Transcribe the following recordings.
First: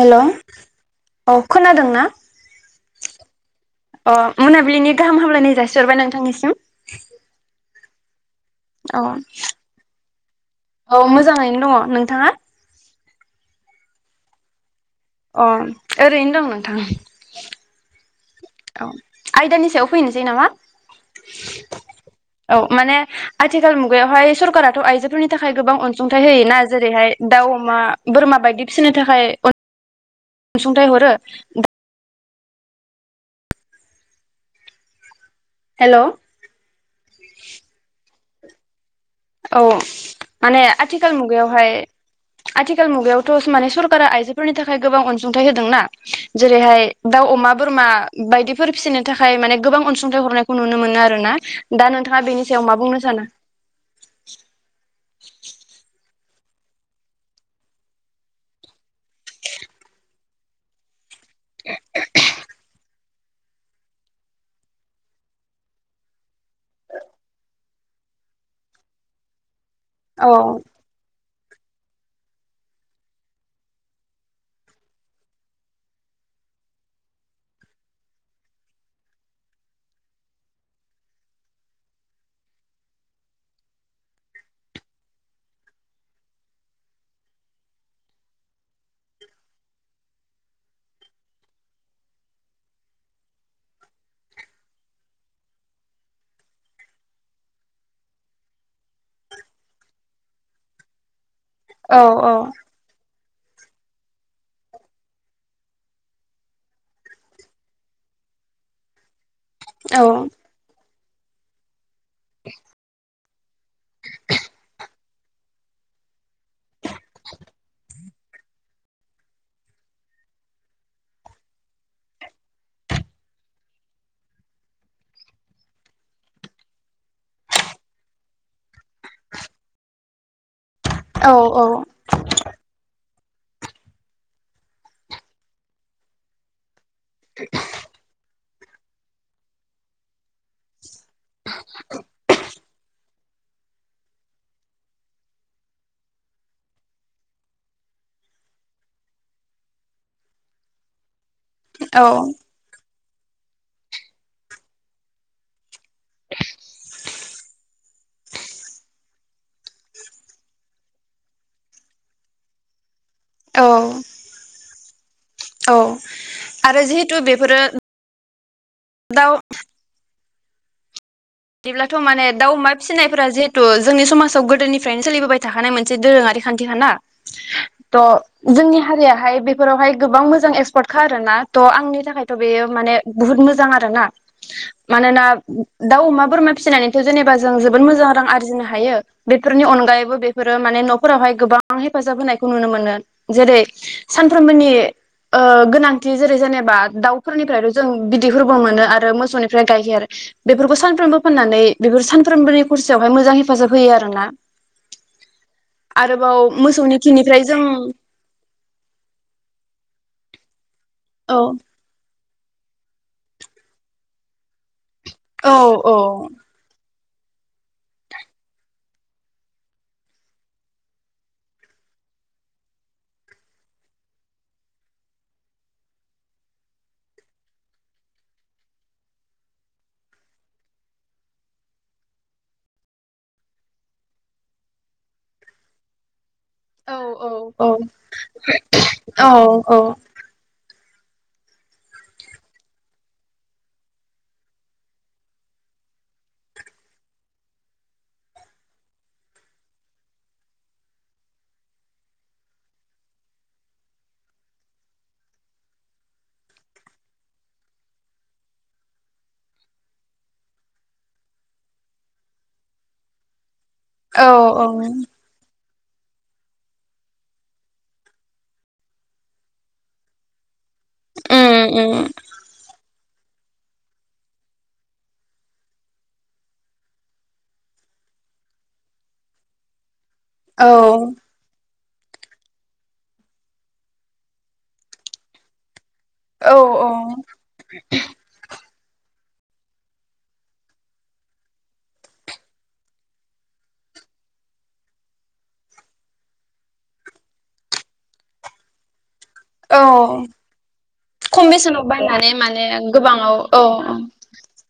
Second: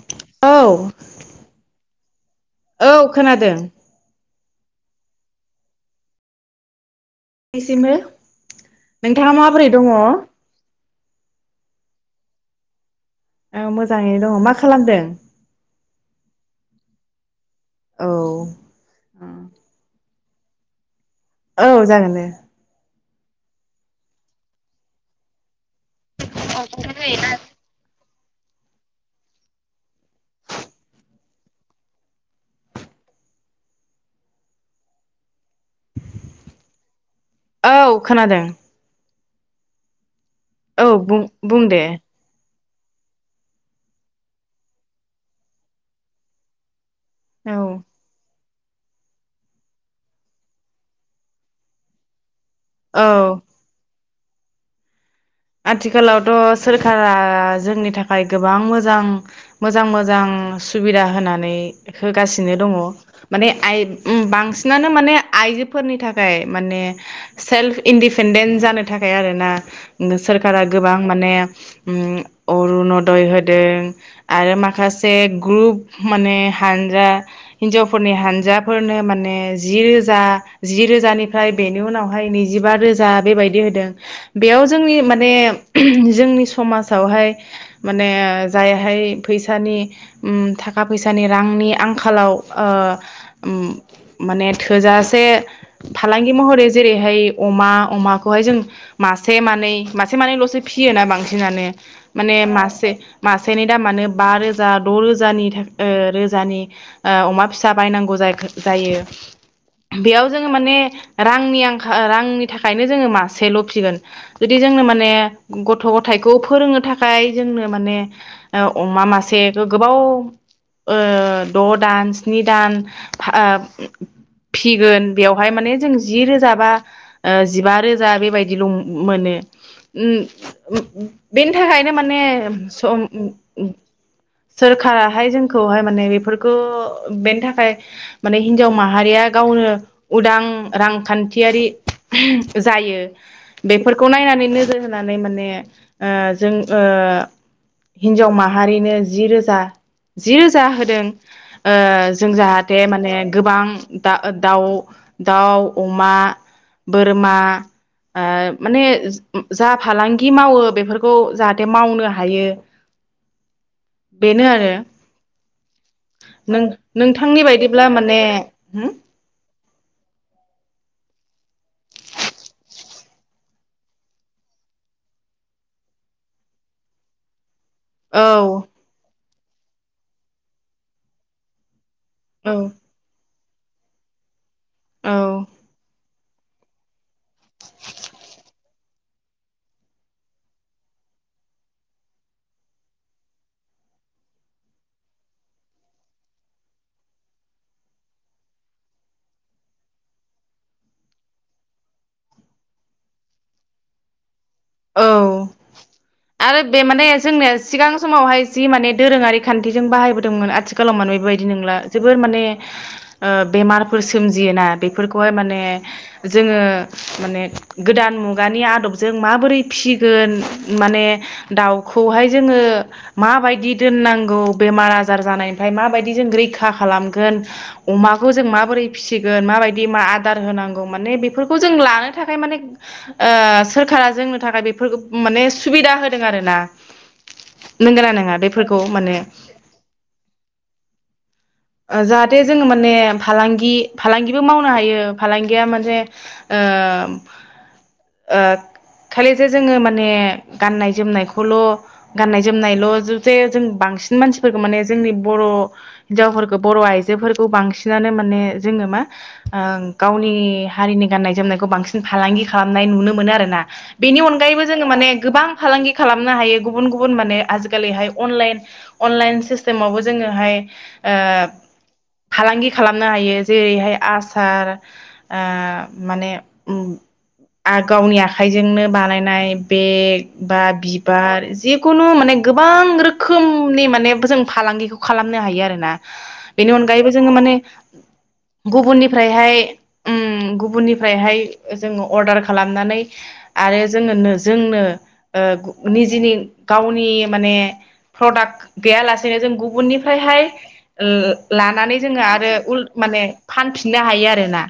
हेल' औ खोनादों ना औ खोनादों मोनाबिलिनि गाहाम हामलायनाय जासिहरबाय नोंथांनिसिम सिमबो औ नोंथाङा माबोरै दङ? औ मोजाङैनो दङ नोंथाङा? ओ मोजाङैनो दङ माख अ ओरैनो दं नोंथां। औ अ आइदानि सायाव फैनो सै नामा? औ जागोन दे। औ माने आथिखाल मुगायावहाय सरकाराथ' आइजोफोरनि थाखाय गोबां अनसुंथाइ होयोना जेरैहाय दाउ अमा बोरमा बायदि फिसिनो थाखाय अन सुंथाइ हरो हेल' औ खोनादों। औ माने औ आथिखाल बुं बुं मुगायावहाय दे आथिखाल मुगायावथ' माने सरकारा आइजोफोरनि थाखाय गोबां अनसुंथाइ होदोंना जेरैहाय दाउ अमा औ बोरमा बायदि फोर फिसिनो थाखाय माने गोबां अनसुंथाइ हरनायखौ नुनो मोनो आरो ना। दा नोंथाङा बेनि सायाव मा बुंनो सानो? आथिखालाव थ' सोरखारा जोंनि थाखाय गोबां मोजां मोजां मोजां सुबिदा होनानै होगासिनो दङ। माने आइ उम बांसिनानो माने आइजोफोरनि थाखाय माने सेल्फ इन्डिपेडेन्ट जानो थाखाय आरोना [unintelligible] औ सोरखारा गोबां माने उम अरुनदय होदों आरो माखासे ग्रुप माने हानजा हिन्जावफोरनि हानजाफोरनो माने जि रोजा जि रोजानिफ्राय बेनि उनावहाय नैजिबा रोजा बेबायदि होदों बेयाव जोंनि माने जोंनि समाजावहाय माने जायहाय फैसानि उम थाखा फैसानि रांनि आंखालाव ओ उम माने थोजासे फालांगि महरै जेरैहाय अमा अमाखौहाय जों मास से मानै मासे मानैलसो फियोना बांसि सिनानो औ औ माने मासे मासेनि दामानो बा रोजा द‌ रोजानि थाक ओ रोजानि ओ अमा फिसा बायनांगौ जाक जायो। औ बेयाव जोङो माने रांनि आं खा ओ रांनि थाखायनो जोङो मास सेल फिगोन जुदि जोंनो माने गथ' गथाइखौ फोरोंनो थाखाय जोंनो माने ओ अमा मासे गोबाव ओ द दान स्नि दान फा ओ फिगोन बेवहाय माने जों जि रोजा बा ओ जिबा रोजा बेबायदिलम मोनो उम [unintelligible] बेनि औ थाखायनो माने सम उम सोरखाराहाय जोंखौहाय माने बेफोरखौ बेनि थाखाय माने हिनजाव माहारिया गावनो उदां रांखान्थियारि जायो बेफोरखौ नायनानै नोजोर होनानै माने ओ जों ओ हिन्जाव माहारिनो जि रोजा जि रोजा होदों ओ औ जों जाहाथे माने गोबां दा दाउ - दाउ अमा बोर रमा ओ माने जा फालांगि मावो बेफोरखौ जाहाथे मावनो हायो औ बेनो आरो औ आरो जिहेथु नों-नोंथांनि बेफोरो बायदिब्ला माने हो दाउ बिदिब्लाथ' माने दाउ अमा फिसिनायफोरा जिहेतु जोंनि समाजाव गोदोनिफ्रायनो सोलिबोबाय थाखानाय मोनसे दोरोङारि खान्थिखा ना थ' औ जोंनि हारियाहाय बे फोरावहाय गोबां मोजां एक्सपार्टखा आरोना थ' आंनि थाखा खायथ' औ बेयो मान बहुत मोजां आरो [unintelligible] ना औ मानोना दाउ अमा बोरमा फिसिनानैथ' जेनेबा जों जोबोद मोजां रां आरजिनो हायो बेफोरनि अनगायैबो बैफेरो माने न' फोरावहाय गोबां हेफाजाब होनायखौ नुनो मोनो जेरै सानफ्रोमबोनि ओ गोनांथि जेरै जेनेबा दाउ फोरनिफ्रायबो जों बिदैफोरबो मोनो आरो मोसौनिफ्राय गाइखेर बेफोरबो सानफ्रोमबो फाननानै बेफोर सानफ्रोमबोनि खरसायावहाय मोजां हेफाजाब होयो आरो ना औ आरो बे मोसौनि माने खिनिफ्राय जोंनिया जों सिगां समावहाय जि माने दोरोङारि खान्थिजों बाहायबोदों दोंमोन आथि खालाव माने औ बेबायदि नंला जोबोर माने ओ बेमारफोर सो सोमजियोना बेफोरखौहाय औ माने औ जोङो माने गोदान मुगानि आदबजों माबोरै फिसिगोन माने दाउखौहाय जोङो माबायदि दोननांगौ बेमार आजार जानायनिफ्राय माबायदि जों रैखा खालामगोन अमाखौ जों माबोरै फिसिगोन माबायदि मा आदार होनांगौ माने बेफोरखौ जों लानो थाखाय माने ओ सोरखारा जों थाखाय बेफोरखौ माने सुबिदा होदों आरो औ औ बेफोरखौ माने औ औ औ जाहाथे जोङो माने फालांगि फालांगिबो मावनो हायो फालांगिया मोनसे ओ खालिसो जोङो माने गाननाय जोमनायखौल' गाननाय जोमनायल' जे जों बांसिन मानसिफोरखौ माने जोंनि बर' हिनजावफोर बर' आइजोफोरखौ बांसिनानो माने जोङो मा ओ गावनि हारिनि गाननाय जोमनायखौ बांसिन फालांगि खालामनाय नुनो मोनो आरोना बेनि औ औ अनगायैबो जोङो उम माने गोबां फालांगि खालामनो हायो गुबुन गुबुन माने आजिखालिहाय अनलाइन अनलाइन सिस्टेमावबो जोङोहाय उम फालांगि खालाम खालामनो हायो जेरैहाय आसार ओ माने आ गावनि आखाइजोंनो बानायनाय बेग बा औ बिबार जि कुनु माने गोबां रोखोमनि माने जों फालांगिखौ खालामनो हायो आरोना। औ बेनि अनगायैबो औ जोङो माने गुबुननिफ्रायहाय उम गुबुननिफ्रायहाय जोङो अर्डार खालामनानै आरो जोङोनो नो जोंनो निजेनि गावनि माने प्रडाक्ट गैयालास सेनो जों औ गुबुननिफ्रायहाय खम बेसेनाव लानानै जोङो बायनानै आरो माने उल माने गोबाङाव औ फानफिननो हायो आरोना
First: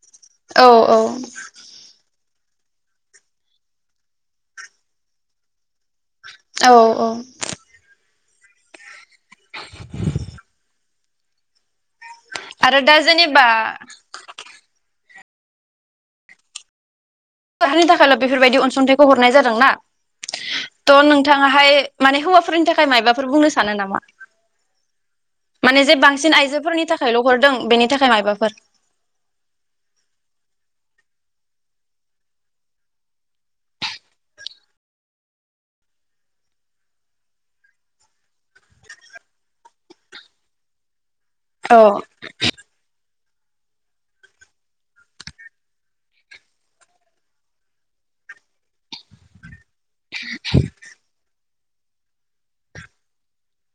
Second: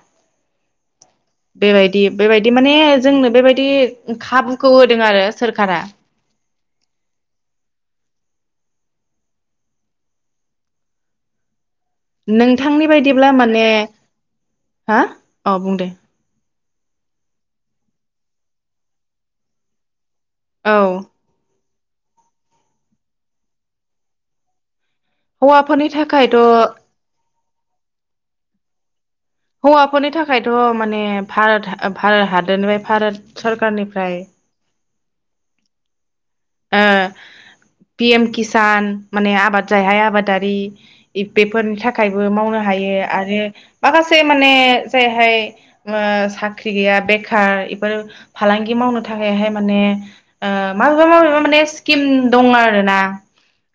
औ बेबायदि बेबायदि माने जोंनो बेबायदि खाबुखौ होदों आरो सोरखारा। औ औ। [inaudible] आरो नोंथांनि दा बायदिब्ला जेनेबा माने हा! औ बुं दे [unintelligible] नि थाखायल' बेफोरबायदि अनसुंथाइखौ हरनाय जादों ना? औ थ' नोंथाङाहाय माने हौवाफोरनि थाखाय मायबाफोर बुंनो सानो नामा? माने हौवाफोरनि जे बांसिन थाखायथ' आइजोफोरनि थाखायल' हरदों बेनि थाखाय मायबाफोर हौवाफोरनि थाखायथ' माने भारत भारत हादरनिफ्राय भारत सरकारनिफ्राय ओ पि एम किसान माने आबाद जायहाय आबादारि इ बेफोरनि औ थाखायबो मावनो हायो। आरो माखासे माने जायहाय ओ साख्रि गैया बेखार इफोर फालांगि मावनो थाखायहाय माने ओ माबेबा माबेबा माने स्किम दं आरोना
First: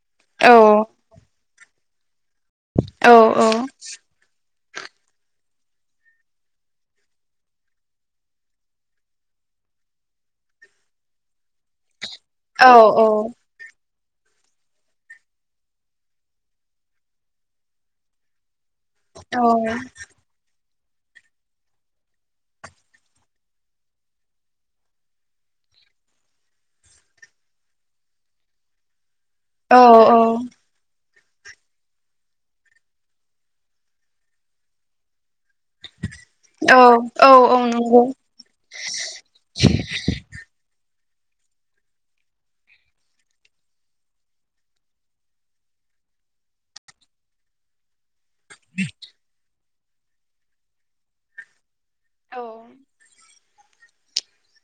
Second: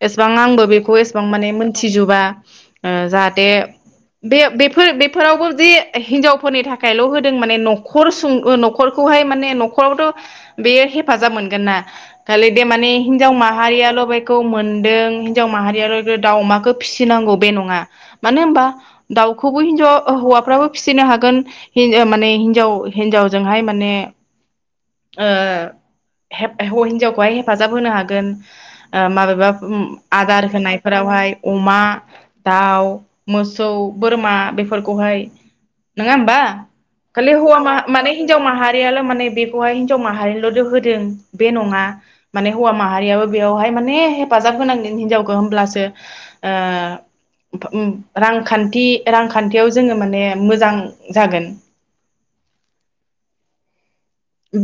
एसेबां औ आंबो बेखौ एसेबां माने मोन थिजुबा ओ औ जाहाथे बे बे फोर बेफोरावबो जे हिनजावफोरनि थाखायल' होदों माने न'खर सुं ओ न'खरखौहाय माने न'खरावथ' बेयो हेफाजाब मोनगोन ना। खालि दे औ माने हिनजाव माहारियाल' सहायखौ मोनदों हिनजाव माहारियाल दाउ अमाखौ फिसिनांगौ बे नङा मानो होमबा औ दाउखौबो हिजावा हौवाफ्राबो फिसिनो हागोन हिन ओ माने हिजाव हिनजावजोंहाय माने ओ [unintelligible] खौहाय हेफाजाब होनो हागोन। ओ माबे बा औ उम आदार होनाय फोरावहाय अमा दाउ मोसौ बोरमा बेफोरखौहाय नोङा होमबा औ औ खालि औ हौवा मा नंगौ माने हिनजाव माहारियाल' माने बेखौहाय हिनजाव माहारिनिल'दि होदों बे नङा। माने हौवा माहारियाबो बेवहाय माने हेफाजाब होनांगोन हिनजावखौ होमब्लासो ओ [unintelligible] रांखान्थि-रांखान्थि बेयाव जोङो माने मोजां जागोन औ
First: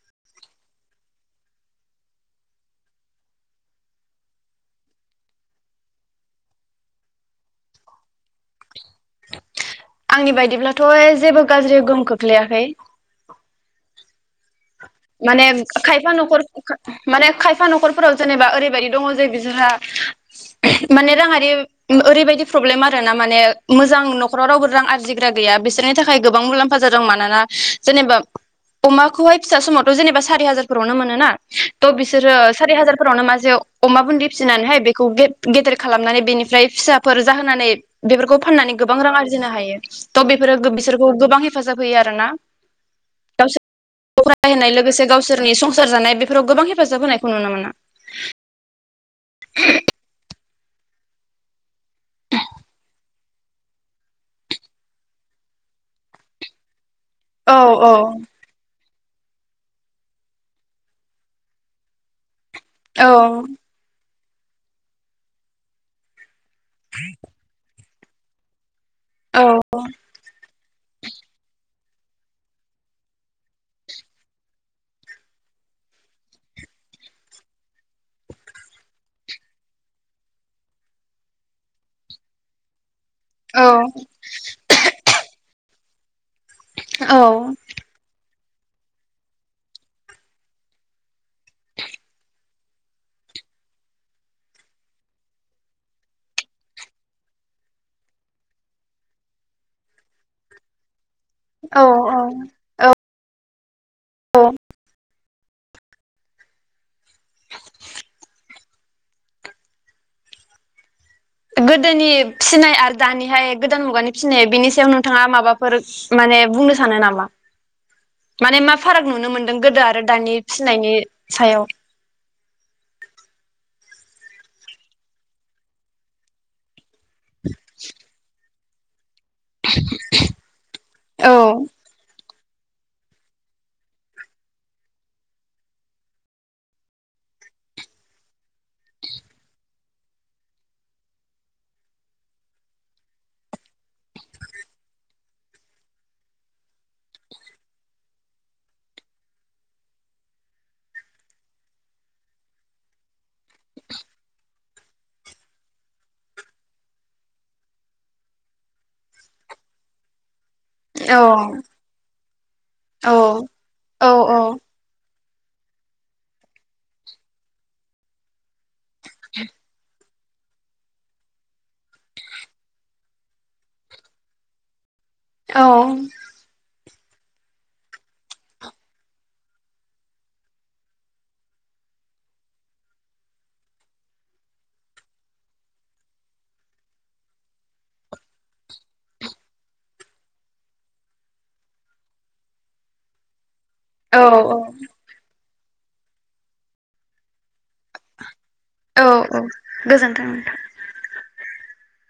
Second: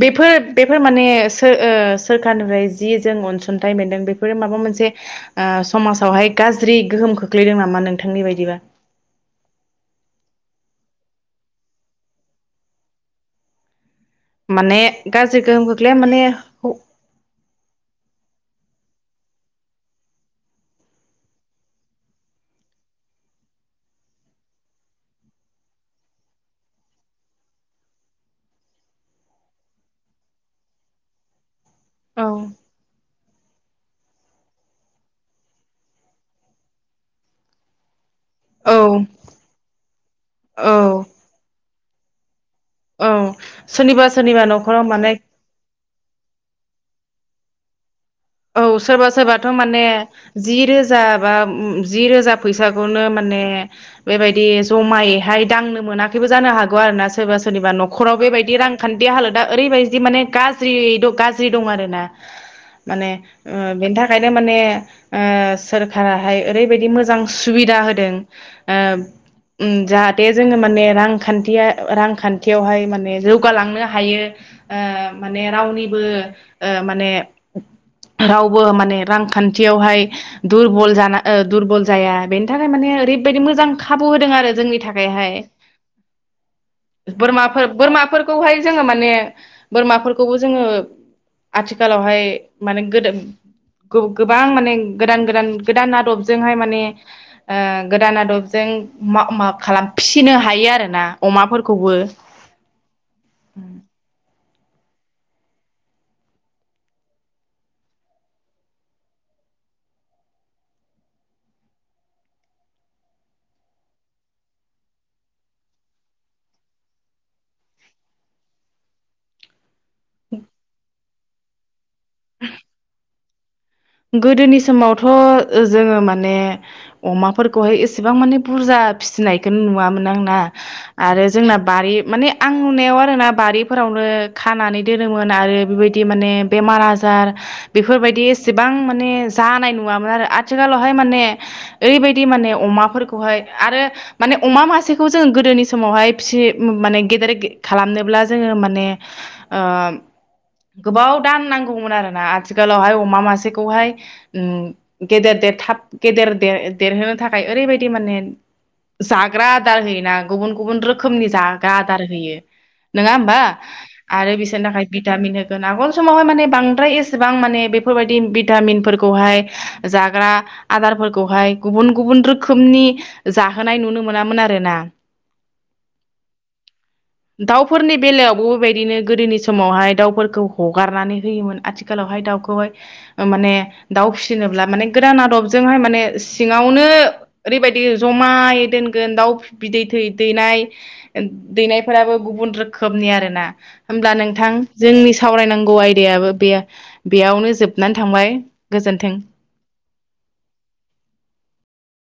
बेफोर बेफोर माने सो ओ सोरखारनिफ्राय जि जों अनसुंथाइ मोनदों बेफोरो माबा मोनसे ओ समाजावहाय गाज्रि गोहोम खोख्लैदों नामा नोंथांनि बायदिबा आंनि बायदिब्लाथ' जेबो गाज्रि गोहोम खोख्लैयाखै माने गाज्रि माने गोहोम खोख्लैया खायफा माने नखर माने खायफा न'खरफोराव जेनेबा ओरैबायदि दङ जे बिसोरहा माने राङारि ओरैबायदि प्रब्लेम आरोना माने मोजां न'खाव रावबो रां आरजिग्रा गैया बिसोरनि थाखाय गोबां मुलाम्फा जादों मानोना जेनेबा अमाखौहाय फिसा समाव जेनेबा सारि हाजारफोरावनो मोन ना थ औ बिसोरो सारि हाजार फोरावनो मासे अमा बुन्दि फिसिनानैहाय बेखौ गे गेदेर खालामनानै बेनिफ्राय फिसाफोर जाहोनानै बेफोरखौ औ फाननानै गोबां रां आरजिनो हायो त' बेफोरो औ बिसोरखौ गोबां हेफाजाब होयो आरोना औ गावसोर सोरनिबा सोरनिबा न फरायहोनाय लोगोसे गावसोरनि संसार जानाय बेफोराव गोबां हेफाजाब होनायखौ नुनो मोना औ सोरबा सोरबाथ' माने जि रोजा बा जि रोजा फैसाखौनो माने बेबायदि जमायैहाय दांनो मोनाखैबो जानो हागौ आरो ना सोरबा औ सोरनिबा औ न'खराव बेबायदि रां खान्थि हालोदा ओरैबायदि माने गाज्रियै गाज्रि दं आरोना औ माने ओ बेनि थाखाय ओंखायनो माने ओ सोरखारा हाय बायदि मोजां सुबिदा हो दों ओ म जाहाथे जोङो माने रांखान्थिया रांखान्थियावहाय माने जौगालांनो हायो ओ माने रावनिबोओ माने रावबो माने रांखान्थियावहाय दुरबल जाना दुरबल जाया बेनि थाखाय माने ओरै बादि मोजां खाबु होदों आरो जोंनि थाखायहाय औ बोरमाफोर बोरमाफोर खौहाय जोङो माने बोरमाफोरखौबो जोङो आथिखालावहाय माने गोदो गो गोबां माने गोदान गोदान गोदान आदबजोंहाय माने ओ गोदान आदबजों मा मा खालाम फिसिनो हायो आरो ना औ अमाफोरखौबो ब गोदोनि फिसिनाय आरो दानिहाय गोदान मुगानि फिसिनाय बेनि सायाव नोंथाङा माबाफोर माने बुंनो सानो नामा माने मा फाराग नुनो मोनदों गोदो आरो दानि फिसिनायनि सायाव [inaudible] गोदोनि समावथ' जोङो माने अमाफोरखौहाय एसेबां मानि बुरजा फिसिनायखौनो नुवामोन आंना आरो औ जोंना बारि माने आं नुनायाव आरोना बारिफोरावनो खानानै दोनोमोन आरो बेबायदि माने बेमार आजार बेफोरबायदि एसेबां माने जानाय नुवामोन आरो आथिखालावहाय माने ओरैबायदि माने अमाफोरखौहाय आरो माने अमा मासेखौ जों गोदोनि समावहाय फिसि माने गेदेर खालामनोब्ला जोङो माने ओ गोबाव दान नांगौमोन आर ना आथिखालावहाय अमा मासे सेखौहाय उम गेदेर देरथाब गेदेर देर देरहोनो थाखाय ओरैबायदि माने जाग्रा आदार होयोना गुबुन गुबुन औ रोखोमनि जाग्रा आदार होयो नङा औ होमबा औ आरो बिसोरनि थाखाय दा बिनो गोनां उन समावहाय माने बांद्राय एसेबां माने बेफोरबायदि दी बि भिटामिनफोरखौहाय जा आ आदारफोरखौहाय गुबुन गुबुन रोखोमनि जाहोनाय नुनो मोनामोन आरोना औ दाउफोरनि बेलायावबो बिदिनो गोदोनि समावहाय दाउफोरखौ हगारनानै होयोमोन आथिखालावहाय दाउखौहाय माने दाउ फिसिनोब्ला माने गोदान आदबजोंहाय माने सिङावनो ओरैबायदि जमायै दोनगोन दाउ बिदै थै दैनाय दैनायफोराबो गुबुन रोखोमनि आरो ना होमब्ला औ नोंथां जोंनि सावरायनां गौ आयदायाबो बे बेयावनो जोब नानै थांबाय औ गोजोन्थों औ गोजोनथों नोंथां।